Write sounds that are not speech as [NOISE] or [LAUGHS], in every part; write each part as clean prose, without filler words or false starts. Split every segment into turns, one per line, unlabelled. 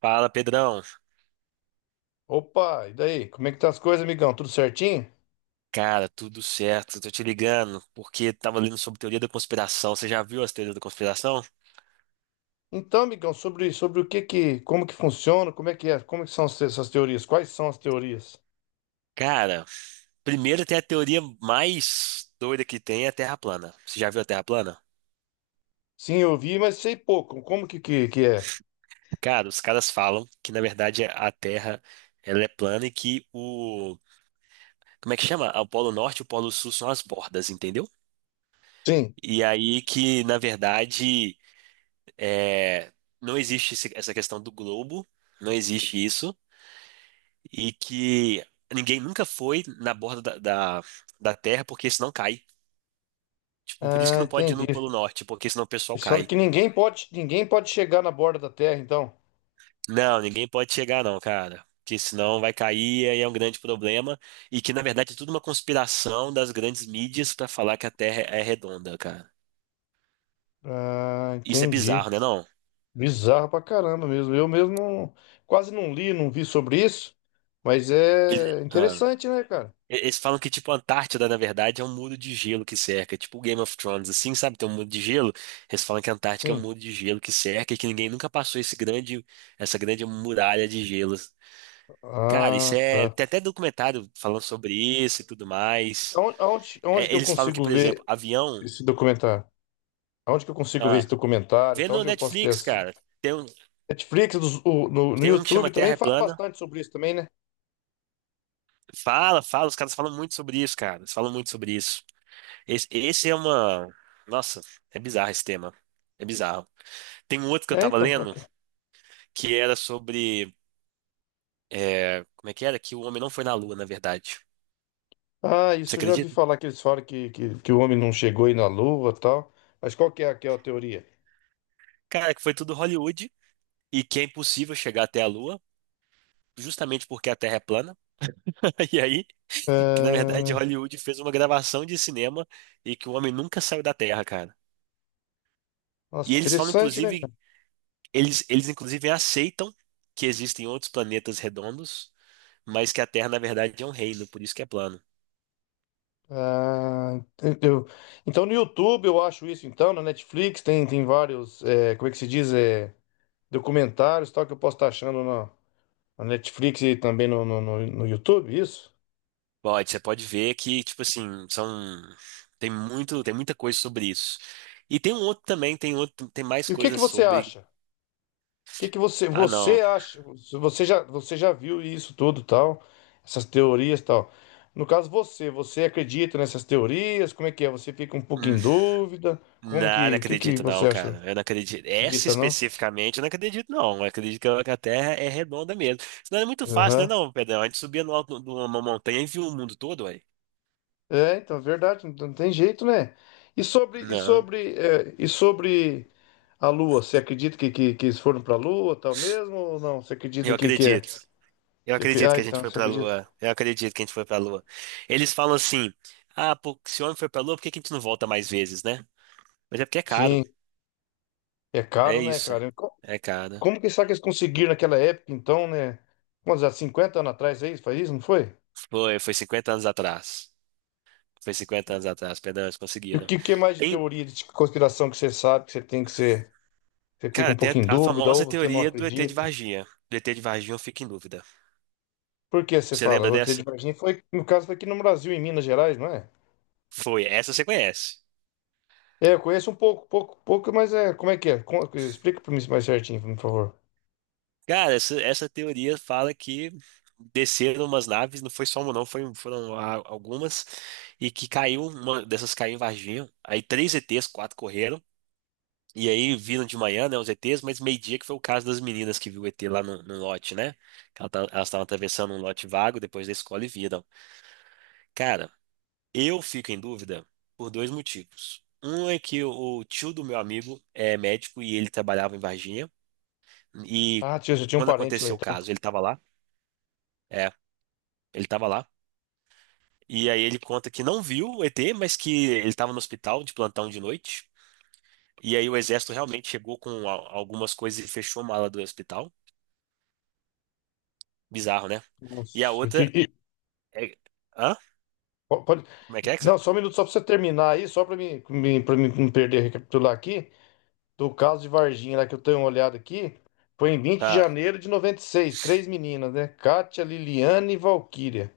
Fala, Pedrão.
Opa, e daí? Como é que tá as coisas, amigão? Tudo certinho?
Cara, tudo certo. Tô te ligando porque tava lendo sobre teoria da conspiração. Você já viu as teorias da conspiração?
Então, amigão, sobre o que que, como que funciona, como é que é, como que são essas teorias? Quais são as teorias?
Cara, primeiro tem a teoria mais doida que tem, é a Terra plana. Você já viu a Terra plana?
Sim, eu vi, mas sei pouco. Como que é?
Cara, os caras falam que na verdade a Terra ela é plana, e que o, como é que chama? O Polo Norte e o Polo Sul são as bordas, entendeu?
Sim.
E aí que na verdade, é, não existe essa questão do globo, não existe isso. E que ninguém nunca foi na borda da, da Terra porque senão cai. Tipo, por isso que
Ah,
não pode ir
entendi.
no Polo Norte, porque senão o pessoal
Eles falam
cai.
que ninguém pode chegar na borda da Terra, então.
Não, ninguém pode chegar não, cara. Porque senão vai cair e é um grande problema. E que, na verdade, é tudo uma conspiração das grandes mídias pra falar que a Terra é redonda, cara.
Ah,
Isso é
entendi.
bizarro, né, não?
Bizarro pra caramba mesmo. Eu mesmo não- Quase não li, não vi sobre isso, mas é
Ele- ah.
interessante, né, cara?
Eles falam que, tipo, a Antártida, na verdade, é um muro de gelo que cerca. É tipo o Game of Thrones, assim, sabe? Tem um muro de gelo. Eles falam que a Antártica é um
Sim.
muro de gelo que cerca e que ninguém nunca passou essa grande muralha de gelo. Cara, isso
Ah,
é.
tá.
Tem até documentário falando sobre isso e tudo mais.
Aonde
É,
que eu
eles falam que,
consigo
por exemplo,
ver
avião.
esse documentário? Onde que eu consigo ver esse
Ah,
documentário?
vê
Tá?
no
Onde eu posso ter
Netflix,
essa...
cara. Tem um,
Netflix, no, no
tem um que
YouTube
chama
também
Terra é
fala
Plana.
bastante sobre isso também, né?
Fala, fala. Os caras falam muito sobre isso, cara. Eles falam muito sobre isso. Esse é uma. Nossa, é bizarro esse tema. É bizarro. Tem um outro que eu
É,
tava
então,
lendo
bacana.
que era sobre. Como é que era? Que o homem não foi na Lua, na verdade.
Ah,
Você
isso eu já vi
acredita?
falar que eles falam que o homem não chegou aí na Lua e tal. Mas qual que é aquela teoria?
Cara, que foi tudo Hollywood e que é impossível chegar até a Lua, justamente porque a Terra é plana. [LAUGHS] E aí, que na verdade
Ah,
Hollywood fez uma gravação de cinema e que o homem nunca saiu da Terra, cara. E
nossa,
eles falam,
interessante, né,
inclusive,
cara?
eles inclusive aceitam que existem outros planetas redondos, mas que a Terra, na verdade, é um reino, por isso que é plano.
Ah, eu- então no YouTube eu acho isso, então, na Netflix tem, tem vários, é, como é que se diz? É, documentários e tal que eu posso estar achando na, na Netflix e também no YouTube, isso?
Você pode ver que, tipo assim, são tem muito, tem muita coisa sobre isso. E tem um outro também, tem outro, tem mais
E o que que
coisas
você
sobre.
acha? O que que você
Ah, não.
você acha? Você já viu isso tudo, tal, essas teorias, tal. No caso você acredita nessas teorias? Como é que é? Você fica um pouco
Hum,
em dúvida? Como
não, não
que o que que
acredito não,
você acha?
cara. Eu não acredito. Essa
Acredita não?
especificamente, eu não acredito não. Eu acredito que a Terra é redonda mesmo. Senão é muito fácil, né
Aham.
não, Pedrão? A gente subia no alto de uma montanha e viu o mundo todo, ué.
É, então, é verdade, não tem jeito, né? E sobre e
Não,
sobre é, e sobre a Lua, você acredita que eles foram para a Lua, tal mesmo ou não? Você acredita
eu
que é?
acredito. Eu acredito
Ah,
que a gente
então,
foi
você
pra
acredita?
Lua. Eu acredito que a gente foi pra Lua. Eles falam assim: ah, pô, se o homem foi pra Lua, por que que a gente não volta mais vezes, né? Mas é porque é caro.
Sim, é
É
caro, né,
isso.
cara?
É caro, né?
Como que será que eles conseguiram naquela época, então, né? Quantos anos? 50 anos atrás, aí faz isso, não foi?
Foi 50 anos atrás. Foi 50 anos atrás, perdão, eles
E o
conseguiram.
que, que é mais de
Tem,
teoria de conspiração que você sabe, que você tem que ser, você fica
cara,
um
tem a,
pouco em
a
dúvida ou
famosa
você não
teoria do ET de
acredita?
Varginha. Do ET de Varginha eu fico em dúvida.
Por que você
Você
fala?
lembra
Roteiro de
dessa?
Varginha foi, no caso, foi aqui no Brasil, em Minas Gerais, não é?
Foi, essa você conhece.
É, eu conheço um pouco, mas é, como é que é? Explica para mim mais certinho, por favor.
Cara, essa teoria fala que desceram umas naves, não foi só uma não, algumas, e que caiu, uma dessas caiu em Varginha. Aí três ETs, quatro correram. E aí viram de manhã, né, os ETs, mas meio-dia que foi o caso das meninas que viu o ET lá no lote, né? Elas estavam atravessando um lote vago depois da escola e viram. Cara, eu fico em dúvida por dois motivos. Um é que o tio do meu amigo é médico e ele trabalhava em Varginha. E
Ah, tio, eu tinha um
quando
parente lá,
aconteceu o
então.
caso, ele estava lá. É, ele estava lá. E aí ele conta que não viu o ET, mas que ele estava no hospital de plantão de noite. E aí o exército realmente chegou com algumas coisas e fechou a mala do hospital. Bizarro, né? E a
Nossa, eu tinha-
outra
e-
é. Hã?
po- pode-
Como é que você.
não, só um minuto, só para você terminar aí, só para mim pra mim não perder, recapitular aqui. Do caso de Varginha, lá que eu tenho uma olhada aqui, foi em vinte de
Ah,
janeiro de noventa e seis Três meninas, né? Kátia, Liliane e Valquíria.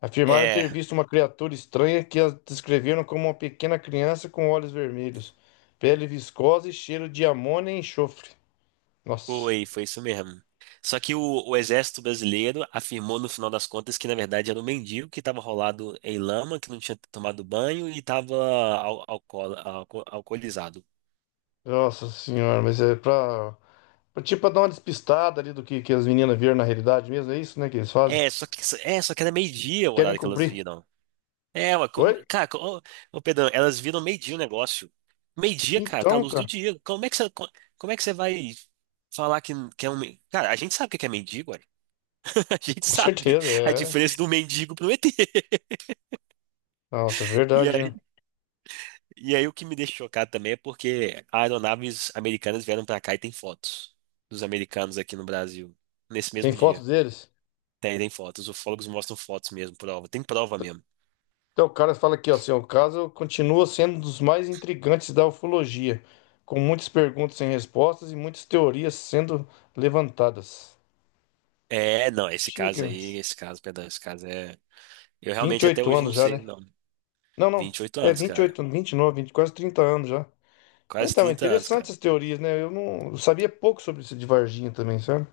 Afirmaram
é.
ter visto uma criatura estranha que as descreveram como uma pequena criança com olhos vermelhos, pele viscosa e cheiro de amônia e enxofre. Nossa,
Foi isso mesmo. Só que o exército brasileiro afirmou no final das contas que na verdade era um mendigo que estava rolado em lama, que não tinha tomado banho e estava alcoolizado.
nossa senhora, mas é pra tipo pra dar uma despistada ali do que as meninas viram na realidade mesmo. É isso, né? Que eles fazem?
É, só que, era meio-dia o
Querem
horário que elas
cobrir.
viram. É, ué,
Oi?
cara, ô, ô, Pedrão, elas viram meio-dia o negócio. Meio-dia, cara, tá a
Então,
luz do
cara,
dia. Como é que você vai falar que é um. Cara, a gente sabe o que é mendigo. [LAUGHS] A gente
com
sabe
certeza,
a
é.
diferença do mendigo pro ET. [LAUGHS]
Nossa, é
E
verdade, né?
aí, e aí, o que me deixa chocado também é porque aeronaves americanas vieram pra cá e tem fotos dos americanos aqui no Brasil, nesse
Tem
mesmo
foto
dia.
deles?
Tem fotos, os ufólogos mostram fotos mesmo, prova, tem prova mesmo.
Então, o cara fala aqui, ó, seu caso continua sendo um dos mais intrigantes da ufologia, com muitas perguntas sem respostas e muitas teorias sendo levantadas.
É, não, esse caso
Chega,
aí, esse caso, perdão, esse caso é. Eu
vinte e
realmente até
oito
hoje
anos
não
já,
sei,
né?
não.
Não, não,
vinte e oito
é
anos,
vinte e
cara.
oito, 29, vinte, quase 30 anos já.
Quase
Então, é
30 anos,
interessante
cara.
essas teorias, né? Eu não eu sabia pouco sobre isso de Varginha também, sabe?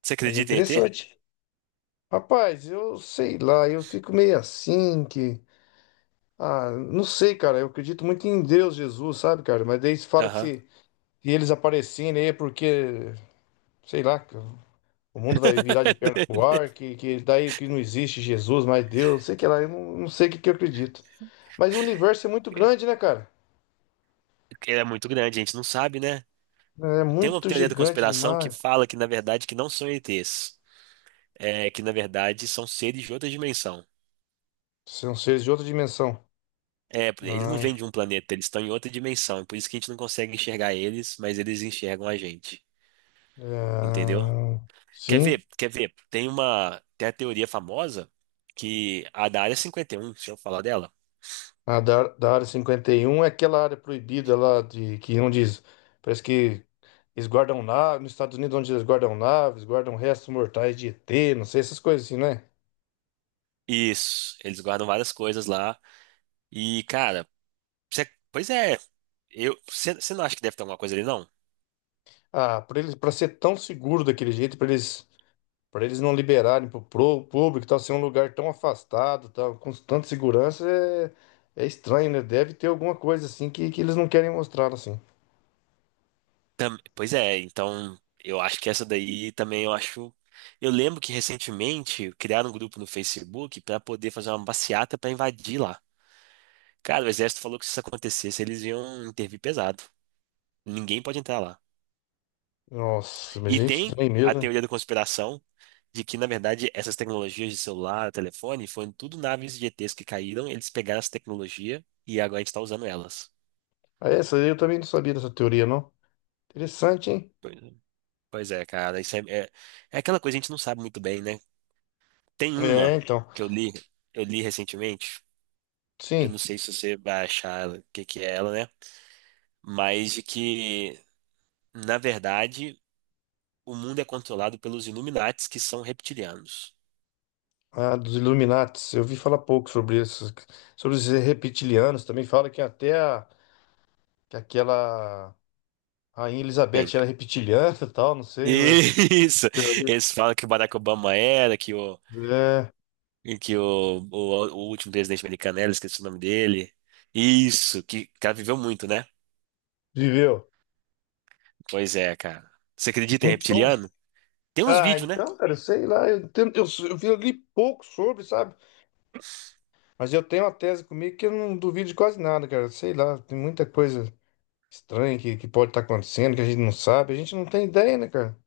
Você
Mas é
acredita em ET?
interessante. Rapaz, eu sei lá, eu fico meio assim que... Ah, não sei, cara, eu acredito muito em Deus, Jesus, sabe, cara? Mas daí se fala que
Aham.
se... e eles aparecendo aí porque, sei lá, que o mundo vai virar de perna pro
[LAUGHS]
ar, que daí que não existe Jesus, mas Deus, sei que lá, eu não, não sei o que, que eu acredito. Mas o universo é muito grande, né, cara?
Ele é muito grande, a gente não sabe, né?
É
Tem uma
muito
teoria da
gigante
conspiração que
demais.
fala que, na verdade, que não são ETs. É, que, na verdade, são seres de outra dimensão.
São seres de outra dimensão.
É, eles
Ah,
não vêm de um planeta, eles estão em outra dimensão. Por isso que a gente não consegue enxergar eles, mas eles enxergam a gente. Entendeu?
é,
Quer
sim,
ver? Quer ver? Tem a teoria famosa que a da Área 51, se eu falar dela.
a da Área 51 é aquela área proibida lá de que onde parece que eles guardam naves, nos Estados Unidos onde eles guardam naves, guardam restos mortais de ET, não sei, essas coisas assim, né?
Isso, eles guardam várias coisas lá. E, cara, pois é, eu, você você não acha que deve ter alguma coisa ali, não?
Ah, para eles, para ser tão seguro daquele jeito, para eles não liberarem pro público, e tal, ser um lugar tão afastado, tal, com tanta segurança, é, é estranho, né? Deve ter alguma coisa assim que eles não querem mostrar, assim.
Pois é, então eu acho que essa daí também eu acho. Eu lembro que recentemente criaram um grupo no Facebook para poder fazer uma passeata para invadir lá. Cara, o exército falou que se isso acontecesse, eles iam intervir pesado. Ninguém pode entrar lá.
Nossa, mas
E
é
tem
estranho
a
mesmo, né?
teoria da conspiração de que, na verdade, essas tecnologias de celular, telefone, foram tudo naves de ETs que caíram, eles pegaram essa tecnologia e agora a gente está usando elas.
Ah, essa aí eu também não sabia dessa teoria, não. Interessante, hein?
Pois é, Pois é, cara, isso é aquela coisa que a gente não sabe muito bem, né? Tem
É,
uma
então.
que eu li recentemente. Eu não
Sim,
sei se você vai achar o que que é ela, né? Mas de que, na verdade, o mundo é controlado pelos Illuminates, que são reptilianos.
a dos Illuminates, eu vi falar pouco sobre isso, sobre os reptilianos, também fala que até que aquela Rainha
Tem.
Elizabeth
[LAUGHS]
era reptiliana [LAUGHS] e tal, não sei, né?
Isso! Eles falam que o Barack Obama era, que o,
É,
que o, o, o último presidente americano era, esqueci o nome dele. Isso, que o cara viveu muito, né?
viveu.
Pois é, cara. Você acredita em
Então,
reptiliano? Tem uns
ah,
vídeos, né?
então, cara, eu sei lá, eu vi ali pouco sobre, sabe? Mas eu tenho uma tese comigo que eu não duvido de quase nada, cara. Sei lá, tem muita coisa estranha que pode estar acontecendo, que a gente não sabe, a gente não tem ideia, né, cara?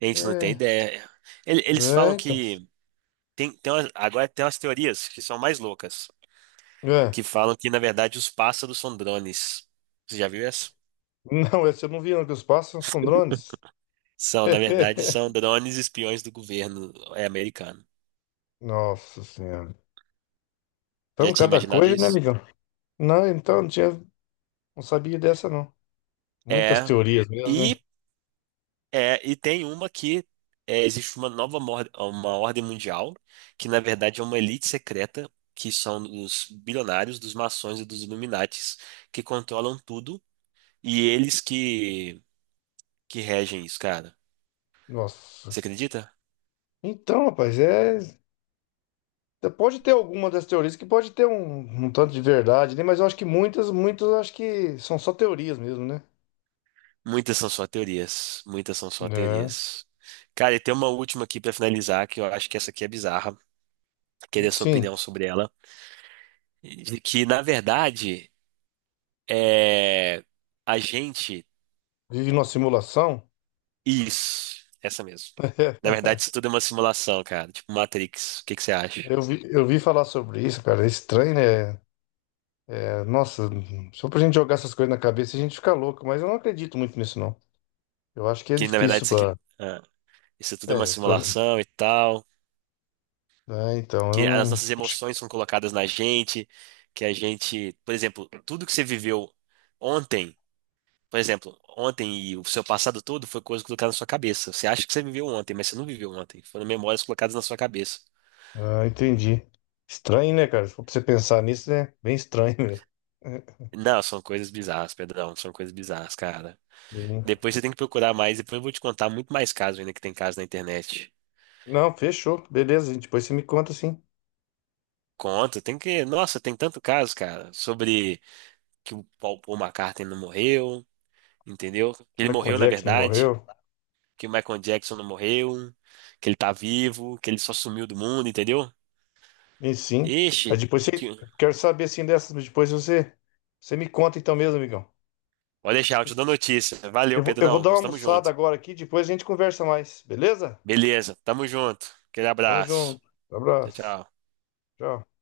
A gente não tem
É,
ideia. Eles
é,
falam
então.
que. Agora tem umas teorias que são mais loucas,
É.
que falam que, na verdade, os pássaros são drones. Você já viu essa?
Não, [LAUGHS] essa eu não vi, não, que os pássaros são drones.
São, na verdade, são
[LAUGHS]
drones espiões do governo é, americano.
Nossa Senhora.
Já
Então,
tinha
cada
imaginado
coisa, né,
isso?
amigão? Não, então, não tinha, não sabia dessa, não. Muitas
É.
teorias mesmo, né?
E, e tem uma existe uma nova uma ordem mundial, que na verdade é uma elite secreta, que são os bilionários, dos maçons e dos Illuminates, que controlam tudo, e eles que regem isso, cara.
Nossa.
Você acredita?
Então, rapaz, é. Pode ter alguma das teorias que pode ter um, um tanto de verdade, né? Mas eu acho que muitas eu acho que são só teorias mesmo, né?
Muitas são só teorias. Muitas são só
É.
teorias. Cara, e tem uma última aqui pra finalizar, que eu acho que essa aqui é bizarra. Queria sua
Sim,
opinião sobre ela. De que, na verdade, é... a gente.
vive numa simulação.
Isso, essa mesmo. Na
[LAUGHS]
verdade, isso tudo é uma simulação, cara. Tipo Matrix. O que que você acha?
Eu vi falar sobre isso, cara. É estranho, né? É, nossa, só pra gente jogar essas coisas na cabeça a gente fica louco, mas eu não acredito muito nisso, não. Eu acho que é
Que, na verdade,
difícil
isso aqui.
pra.
ah, isso tudo é uma
É, pra.
simulação e tal.
É, então, eu
Que as
não.
nossas
acho-
emoções são colocadas na gente. Que a gente. Por exemplo, tudo que você viveu ontem. Por exemplo, ontem e o seu passado todo foi coisa colocada na sua cabeça. Você acha que você viveu ontem, mas você não viveu ontem. Foram memórias colocadas na sua cabeça.
Ah, entendi. Estranho, né, cara? Se for pra você pensar nisso, né? Bem estranho mesmo. [LAUGHS]
Não, são coisas bizarras, Pedrão. São coisas bizarras, cara.
É.
Depois você tem que procurar mais. Depois eu vou te contar muito mais casos ainda que tem casos na internet.
Não, fechou. Beleza, depois você me conta, sim.
Conta, tem que. Nossa, tem tanto caso, cara, sobre que o Paul McCartney não morreu, entendeu? Ele
Michael
morreu, na
Jackson não
verdade,
morreu?
que o Michael Jackson não morreu, que ele tá vivo, que ele só sumiu do mundo, entendeu?
E sim.
Ixi,
Mas depois
que.
você... Quero saber, assim, dessas, mas depois você... Você me conta então mesmo, amigão.
Pode deixar, eu te dou notícia.
Eu
Valeu,
vou, eu vou
Pedrão.
dar uma
Nós estamos
almoçada
juntos.
agora aqui, depois a gente conversa mais, beleza?
Beleza, tamo junto. Aquele
Tamo
abraço.
junto.
Tchau,
Abraço.
tchau.
Tchau.